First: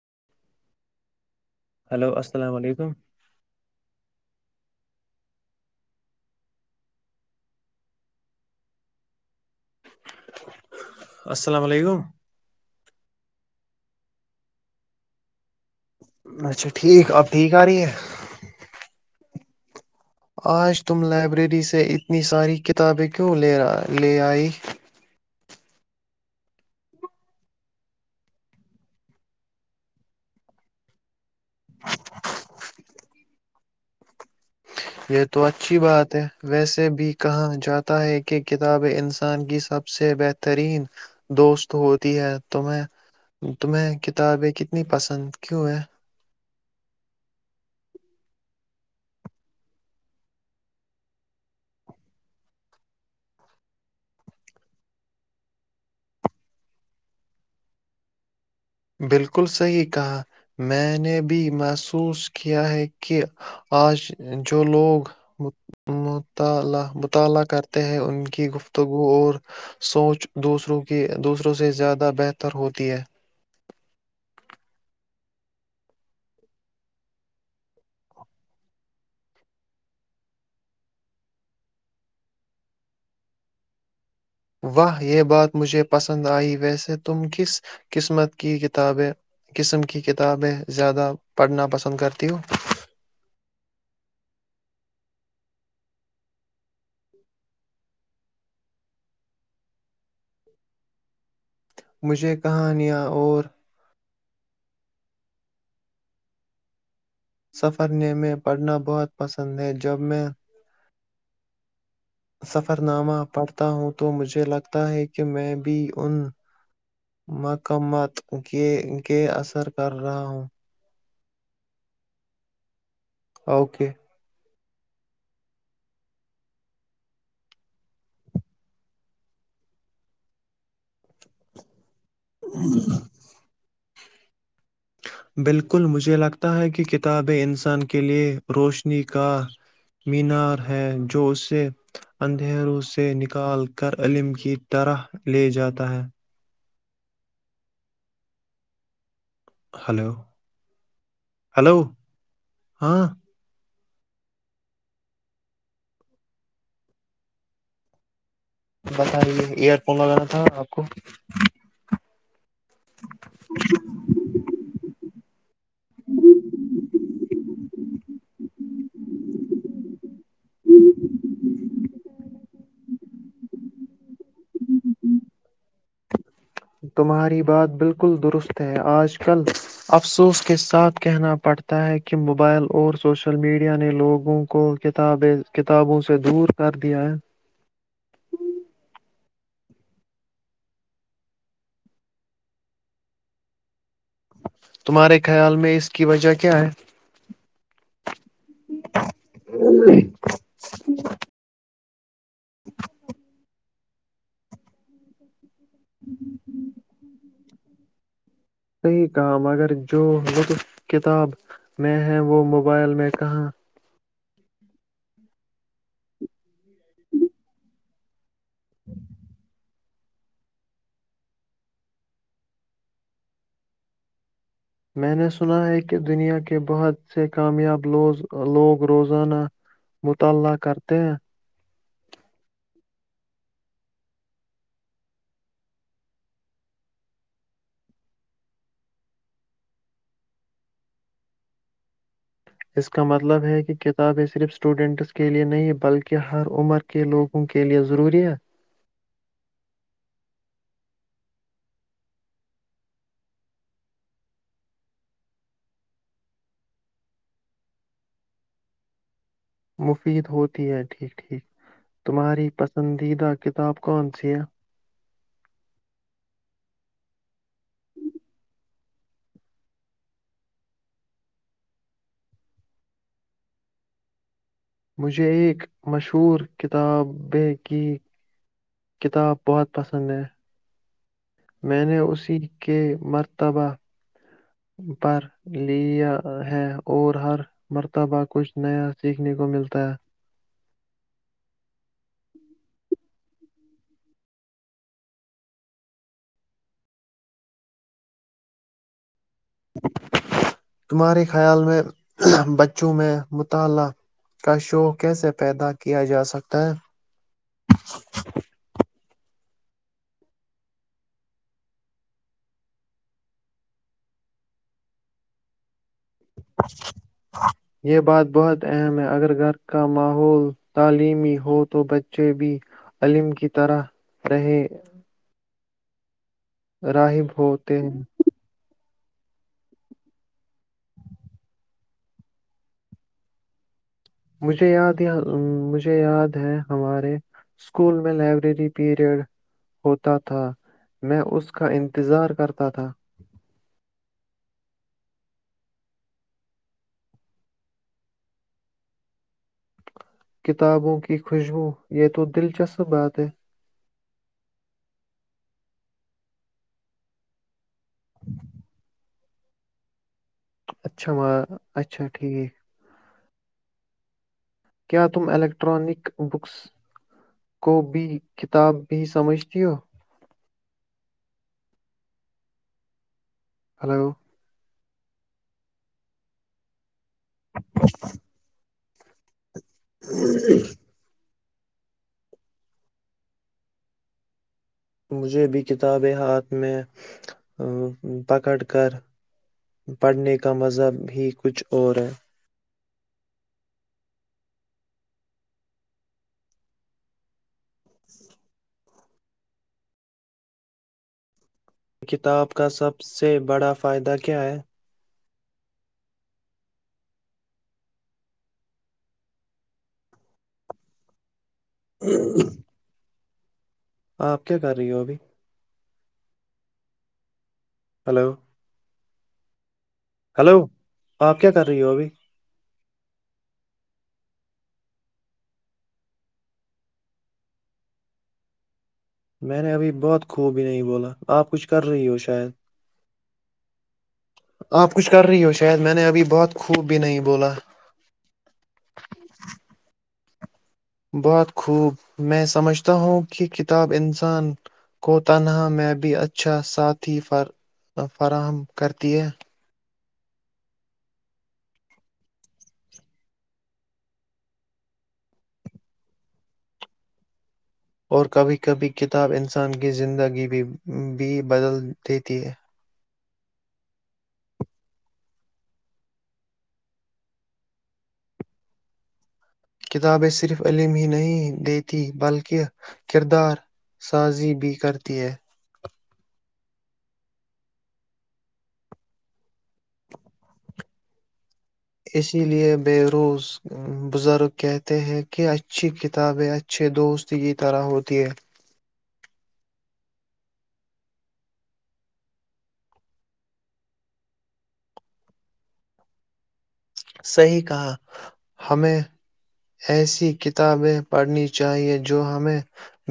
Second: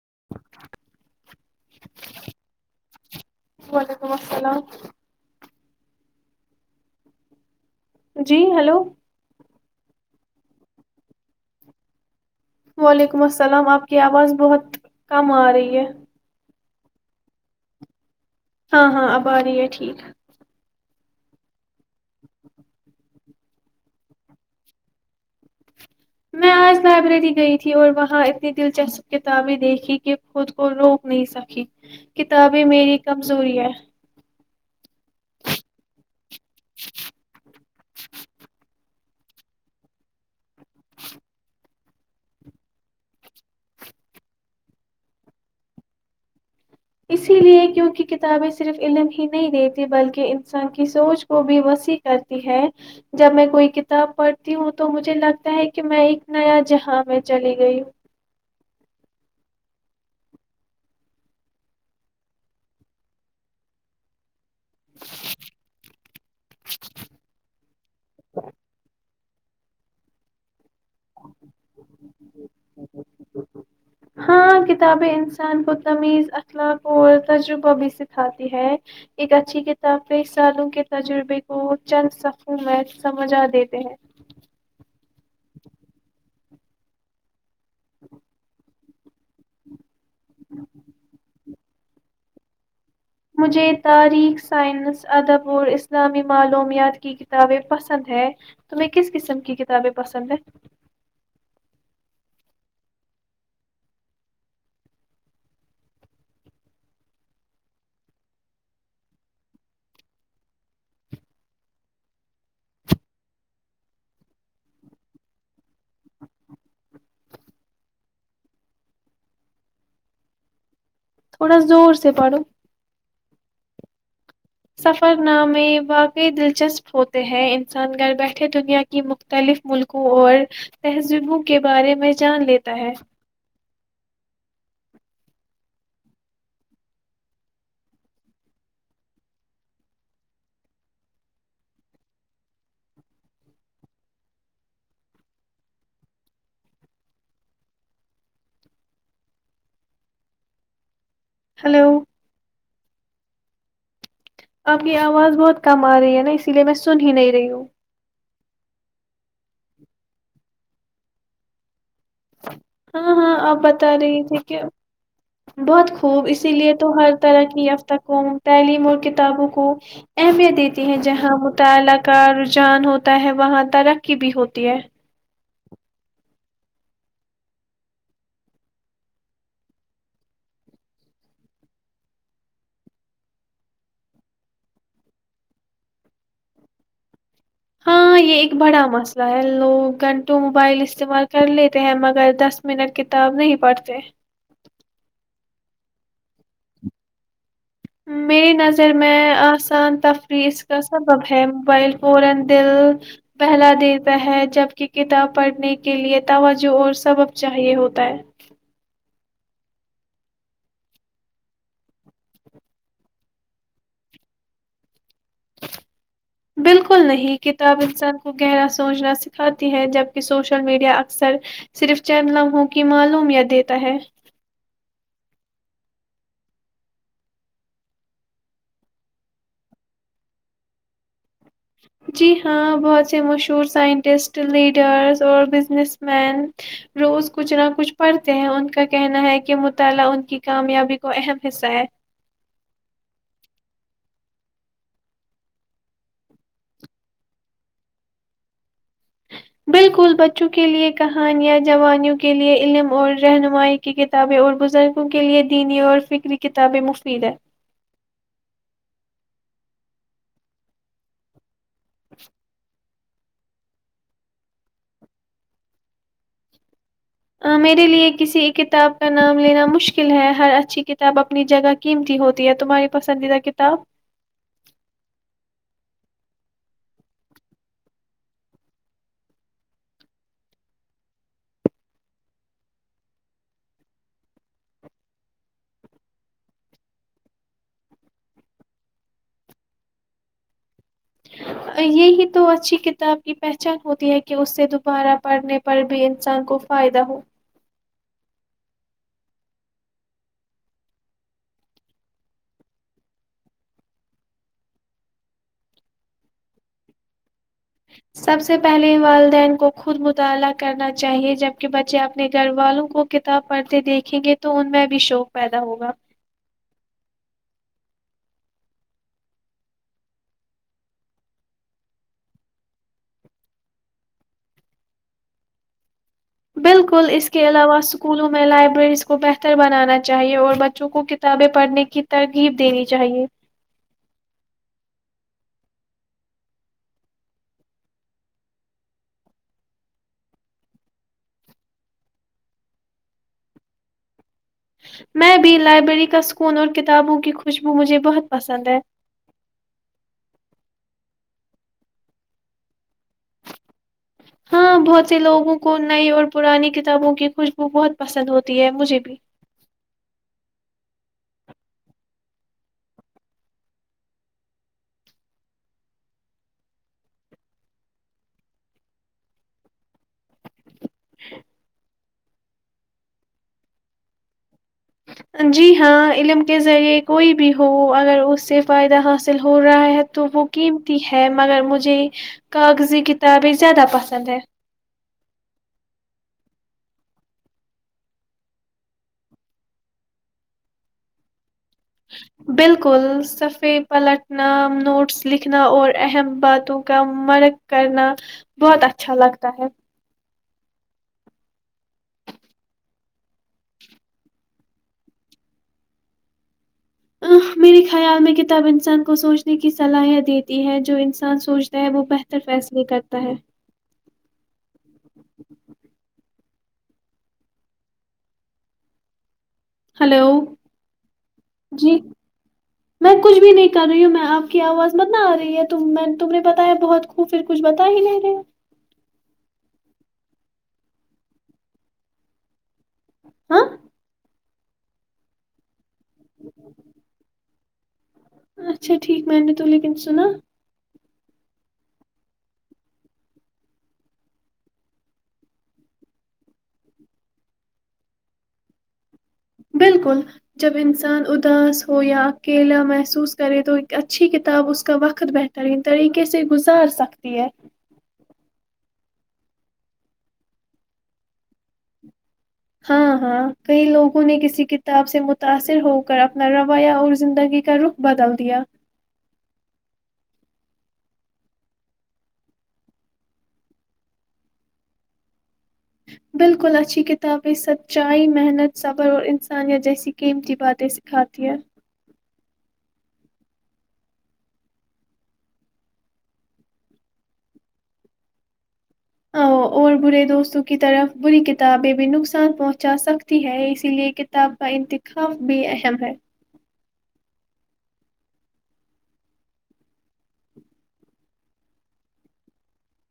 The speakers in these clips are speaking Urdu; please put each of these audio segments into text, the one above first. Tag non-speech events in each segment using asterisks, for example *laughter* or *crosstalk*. *inaudible* ہلو السلام علیکم وعلیکم السلام جی ہیلو السلام علیکم وعلیکم السلام آپ کی آواز بہت کم آ رہی ہے اچھا ٹھیک اپ ٹھیک آ رہی ہے بیا ٹھیک آج تم لائبریری سے اتنی ساری کتابیں کیوں لے رہا لے آئی میں آج لائبریری گئی تھی اور وہاں اتنی دلچسپ کتابیں دیکھی کہ خود کو روک نہیں سکتا کتابیں میری کمزوری ہے یہ تو اچھی بات ہے ویسے بھی کہا جاتا ہے کہ کتابیں انسان کی سب سے بہترین دوست ہوتی ہے تمیں تمیں کتابیں کتنی پسند کیوں ہے اسی لیے کیونکہ کتابیں صرف علم ہی نہیں دیتی بلکہ انسان کی سوچ کو بھی وسیع کرتی ہے جب میں کوئی کتاب پڑھتی ہوں تو مجھے لگتا ہے کہ میں ایک نیا جہاں میں چلی گئی ہوں بالکل صحیح کہا میں نے بھی محسوس کیا ہے کہ آج جو لوگ مطالعہ مطالعہ کرتے ہیں ان کی گفتگو اور سوچ دوسروں کی کہ دوسروں سے زیادہ بہتر ر ہوتی ہے ہاں کتابیں انسان کو تمیز اخلاق اور تجربہ بھی سکھاتی ہے ایک اچھی کتاب پہ سالوں کے تجربے کو چند صفوں میں سمجھا دیتے ہیں واہ یہ بات مجھے پسند آئی ویسم تم ک کس قسمت کی ک کتابیں قسم کی کتابیں زیادہ پڑھنا پسند کرتی ہوں مجھے تاریخ سائنس ادب اور اسلامی معلومیات کی کتابیں پسند ہے تمہیں کس قسم کی کتابیں پسند ہیں مجھے کہانیاں اور سفر نے میں پڑھنا بہت پسند ہے جب میں سفرنامہ پڑھتا ہوں تو مجھے لگتا ہے کہ میں بھی ان مکمت کے اثر کر رہا ہوں تھوڑا زور سے پڑو اوکے سفر نامے واقعی دلچسپ ہوتے ہیں انسان گھر بیٹھے دنیا کی مختلف ملکوں اور تہذیبوں کے بارے میں جان لیتا ہے بالکل مجھے لگتا ہے کہ کتابیں انسان کے لئے روشنی کا مینار ہے جو اسے اندھیروں سے نکال کر علم کی طرح لے جاتا ہے ہلو ہلو ہاں آپ کی آواز بہت کم آ رہی ہے نا اسی لیے میں سن ہی نہیں رہی ہوں بتا رہے ایئر فون لگانا تھا آپ کو ہاں ہاں آپ بتا رہی تھے کہ بہت خوب اسی لیے تو ہر طرح کی یافتوم تعلیم اور کتابوں کو اہمیت دیتی ہے جہاں مطالعہ کا رجحان ہوتا ہے وہاں ترقی بھی ہوتی ہے تمہاری بات بالکل درست ہے آج کل افسوس کے ساتھ کہنا پڑتا ہے کہ موبائل اور سوشل میڈیا نے لوگوں کو کتاب کتابوں سے دور کر دیا ہے ہاں یہ ایک بڑا مسئلہ ہے لوگ گھنٹوں موبائل استعمال کر لیتے ہیں مگر دس منٹ کتاب نہیں پڑھتے تمہارے خیال میں اس کی وجہ کیا ہے میری نظر میں آسان تفریح کا سبب ہے موبائل پن دل پہلا دن ہے جبک کتاب پڑھنے کے کے لیے توجہ اور سب چاہے ہوتا ہے صحیح کہا مگر جو وطف کتاب میں ہے وہ موبائل میں کہاں بالکل نہیں کتاب ان س وہ گہرا سوچنا سکھا ہے جبکہ سوشل میڈیا اکثر صرف چین لمحوں کی معلوممیت دیتا ہے میں نے سنا ہے کہ دنیا کے بہت سے کامیابوز لوگ روزانہ مطالعہ کرتے ہیں جی ہاں بہت سے مشہور سائنٹسٹ لیڈرس اور بزنس مین روز کچھ نہ کچھ پڑھتے ہیں ان کا کہنا ہے کہ مطالعہ ان کی کامیابی کو اہم حصہ ہے اس کا مطلب ہے کہ کتابیں صرف اسٹوڈنٹس کے لیے نہیں بلکہ ہر عمر کے لوگوں کے لیئے ضروری ہے بالکل بچوں کیلئے کہانیاں جوانیوں کیلئے علم اور رہنمائی کی کتابیں اور بزرگوں کےلئے دینی اور فکری کتابیں مفید ہے مفید ہوتی ہے ٹھیک ٹھیک تمہاری پسندیدہ کتاب کون سی ہے آ میرے لیے کسی کتاب کا نام لینا مشکل ہے ہر اچھی کتاب اپنی جگہ قیمتی ہوتی ہے تمہاری پسندیدہ کتاب مجھے ایک مشہور کتاب کی کتاب بہت پسند ہے میں نے اسی کے مرتبہ پر لیا ہے اور ہر مرتبہ کچھ نیا سیکھنے کو ملتا ہے یہی تو اچھی کتاب کی پہچان ہوتی ہے کہ اس سے دوبارہ پڑھنے پر بھی انسان کو فائدہ ہو تمہارے خیال میں بچوں میں مطالعہ کا شوق کیسے پیدا کیا جاسکتا ہے سب سے پہلے والدین کو خود مطالعہ کرنا چاہیئے جبکہ بچے اپنے گھر والوں کو کتاب پڑھتے دیکھیں گے تو ان میں بھی شوق پیدا ہوگا یہ بات بہت اہم ہے اگر گھر کا ماحول تعلیمی ہو تو بچے بھی علم کی طرح رہے بالکل اس راہب کے علاوہ ہوتے ہیں اسکولوں میں لائبریریز کو بہتر بنانا چاہئے اور بچوں کو کتابیں پڑھنے کی ترغیب دینی چاہئے *unintelligible* میں بھی لائبریری کا سکون اور کتابوں کی خوشبو مجھے بہت پسند ہے کتابوں کی خوشبو یہ تو دلچسپ بات ہے ہاں بہت سے لوگوں کو نئی اور پرانی کتابوں کی خوشبو بہت پسند ہوتی ہے مجھے بھی اچھا م اچھا ٹھیک ہے کیا تم الیکٹرانک بکس کو بھی کتاب بھی سمجھتی ہو اچھ ہلو جی ہاں علم کے ذریعے کوئی بھی ہو اگر اس سے فائدہ حاصل ہو رہا ہے تو وہ قیمتی ہے مگر مجھے کاغذی کتابیں زیادہ پسند ہے مجھے بھی کتابیں ہاتھ میں پکڑ کر پڑھنے کا مذہ ہی کچھ اور بالکل صفے پلٹنا نوٹس لکھنا اور اہم باتوں کا مرک کرنا بہت اچھا اچھا لگتا ہے یہ کتاب کا سب سے بڑا فائدہ کیا ہے؟ ا میرے خیال میں کتاب انسان کو سوچنے کی صلاحیت دیتی ہے جو انسان سوچ ہے وہ بہتر فیصلے کر تا ہے آپ کیا کر رہی ہو ابھی ہلو ہلو آپ کیا کر رہی ہو جی ابھی میں کچھ بھی نہیں کر رہی ہوں میں آپ کی آواز مت نہ آ رہی ہے ت تم نے بتایا بہت خ پھر کچھ بتا ہی نہیں رہے ہو میں نے ابھی بہت خوب ہی نہیں بولا آپ کچھ کر رہی ہو شاید ہاں آپ کچھ کر رہی ہو شاید میں نے ابھی بہت خوب بھی نہیں بولا اچھا ٹھیک میں نے تو لیکن سنا بہت خوب میں سمجھتا ہوں کہ کتاب انسان کو تنہا میں بھی اچھا ساتھی فراہم کرتی ہے بالکل جب انسان اداس ہو یا اکیلا محسوس کرے تو اچھی کتاب اس کا وقت بہترین طریقے سے گزار سکتی ہے اور کبھی کبھی کتاب انسان کی زندگی بھی بدل دیتی ہے ہاں ہاں کئی لوگوں نے کسی کتاب سے متاثر ہو کر اپنا رویہ اور زندگی کا رخ بدل دیا کتابیں صرف علم ہی نہیں دیتیں بلکہ کردار سازی بھی کرتی ہیں بالکل اچھی کتابیں سچائی محنت صبر اور انسانیت جیسی قیمتی باتیں سکھاتی ہیں اسی لیے بےیروس بزرگ کہتے ہیں کہ اچھی کتابیں اچھے دوست کی طرح ہوتی ہیں ا اور برے دوستوں کی طرف بری کتابیں بھی نقصان پہنچا سکتی ہے اسی لیے کتاب کا انتخاب بھی اہم ہے صحیح کہا ہمیں ایسی کتابیں پڑھنی چاہیے جو ہمیں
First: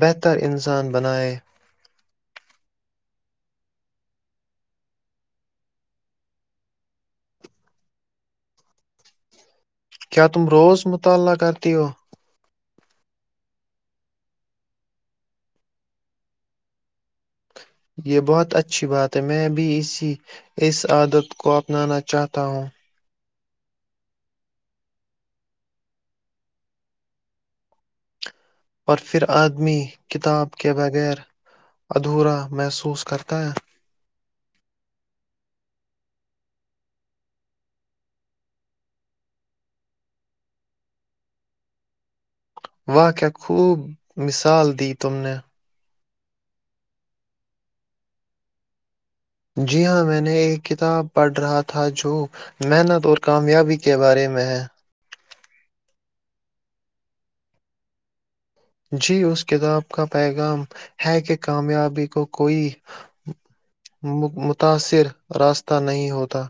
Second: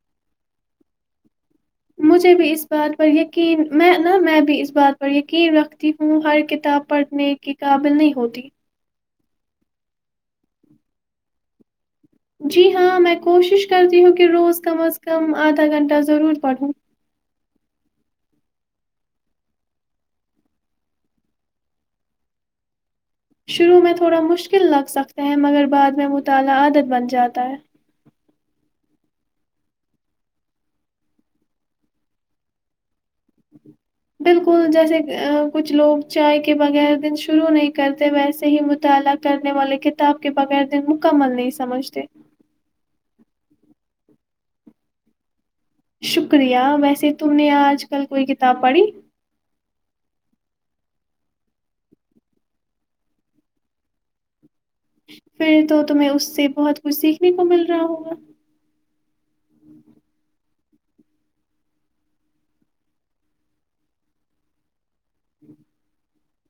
بہتر انسان بنائے مجھے بھی اس بات پر یقین میں نا میں بھی اس بات پر یقین رکھتی ہوں ہر کتاب پڑھنے کی قابل نہیں ہوتی کیا تم روز مطالعہ کرتی ہو جی ہاں میں کوشش کرتی ہوں کہ روز کم از کم آدھا گھنٹہ ضرور پڑھوں یہ بہت اچھی بات ہے میں بھی اسی اس عادت کو اپنانا چاہتا ہوں شروع میں تھوڑا مشکل لگ سکتے ہیں مگر بعد میں مطالعہ عادت بن جاتا ہے اور پھر آدمی کتاب کے بغیر ادھورا محسوس کرتا ہے بالکل جیسے کچھ لوگ چائے کے بغیر دن شروع نہیں کرتے ویسے ہی مطالعہ کرنے والے کتاب کے بغیر دن مکمل نہیں سمجھتے واہ کیا خوب مثال دی تم نے شکریہ ویسے تم نے آج کل کوئی کتاب پڑھی جی ہاں میں نے ایک کتاب پڑھ رہا تھا جو محنت اور کامیابی کے بارے میں ہے پھر تو ت اس سے بہت کچھ سیکھنے کو مل رہا ہووںگا جی اس کتاب کا پیغام ہے کہ کامیابی کو کوئی متاثر راستہ نہیں ہوتا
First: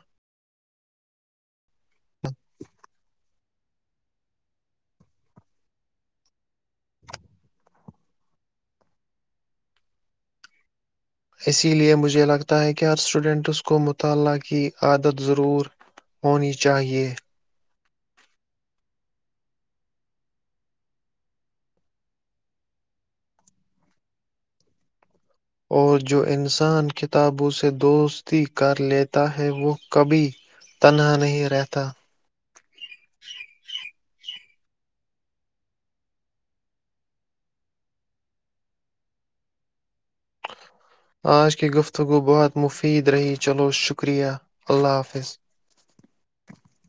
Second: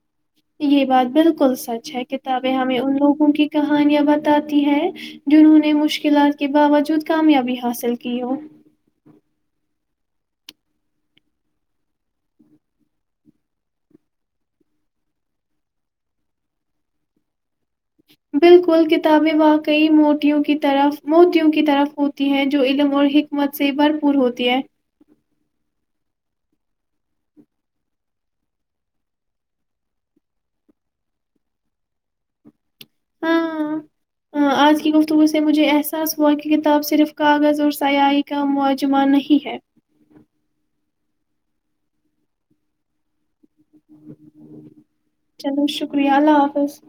یہ بات بالکل سچ اچھ کتابیں ہمیں ان لوگوں کی کہانیاں بتاتی ہیں جنہوں نے مشکلات کے باوجود کامیابی حاصل کی ہو اسی لیے مجھے لگتا ہے کہ ہر اسٹوڈنٹس کو مطالعہ کی عادت ضرور ہونی چاہیئے *unintelligible* اور جو انسان کتابوں سے دوستی کر لیتا ہے وہ کبھی تنہا نہیں رہتا *inaudible* ہاں آج کی گفتگو سے مجھے احساس ہوا کہ کتاب صرف کاغذ اور سیاحی کا معجمہ نہیں ہے آج کی گفتگو بہت مفید رہی چلو شکریہ اللہ حافظ چلو شکریہ اللہ حافظ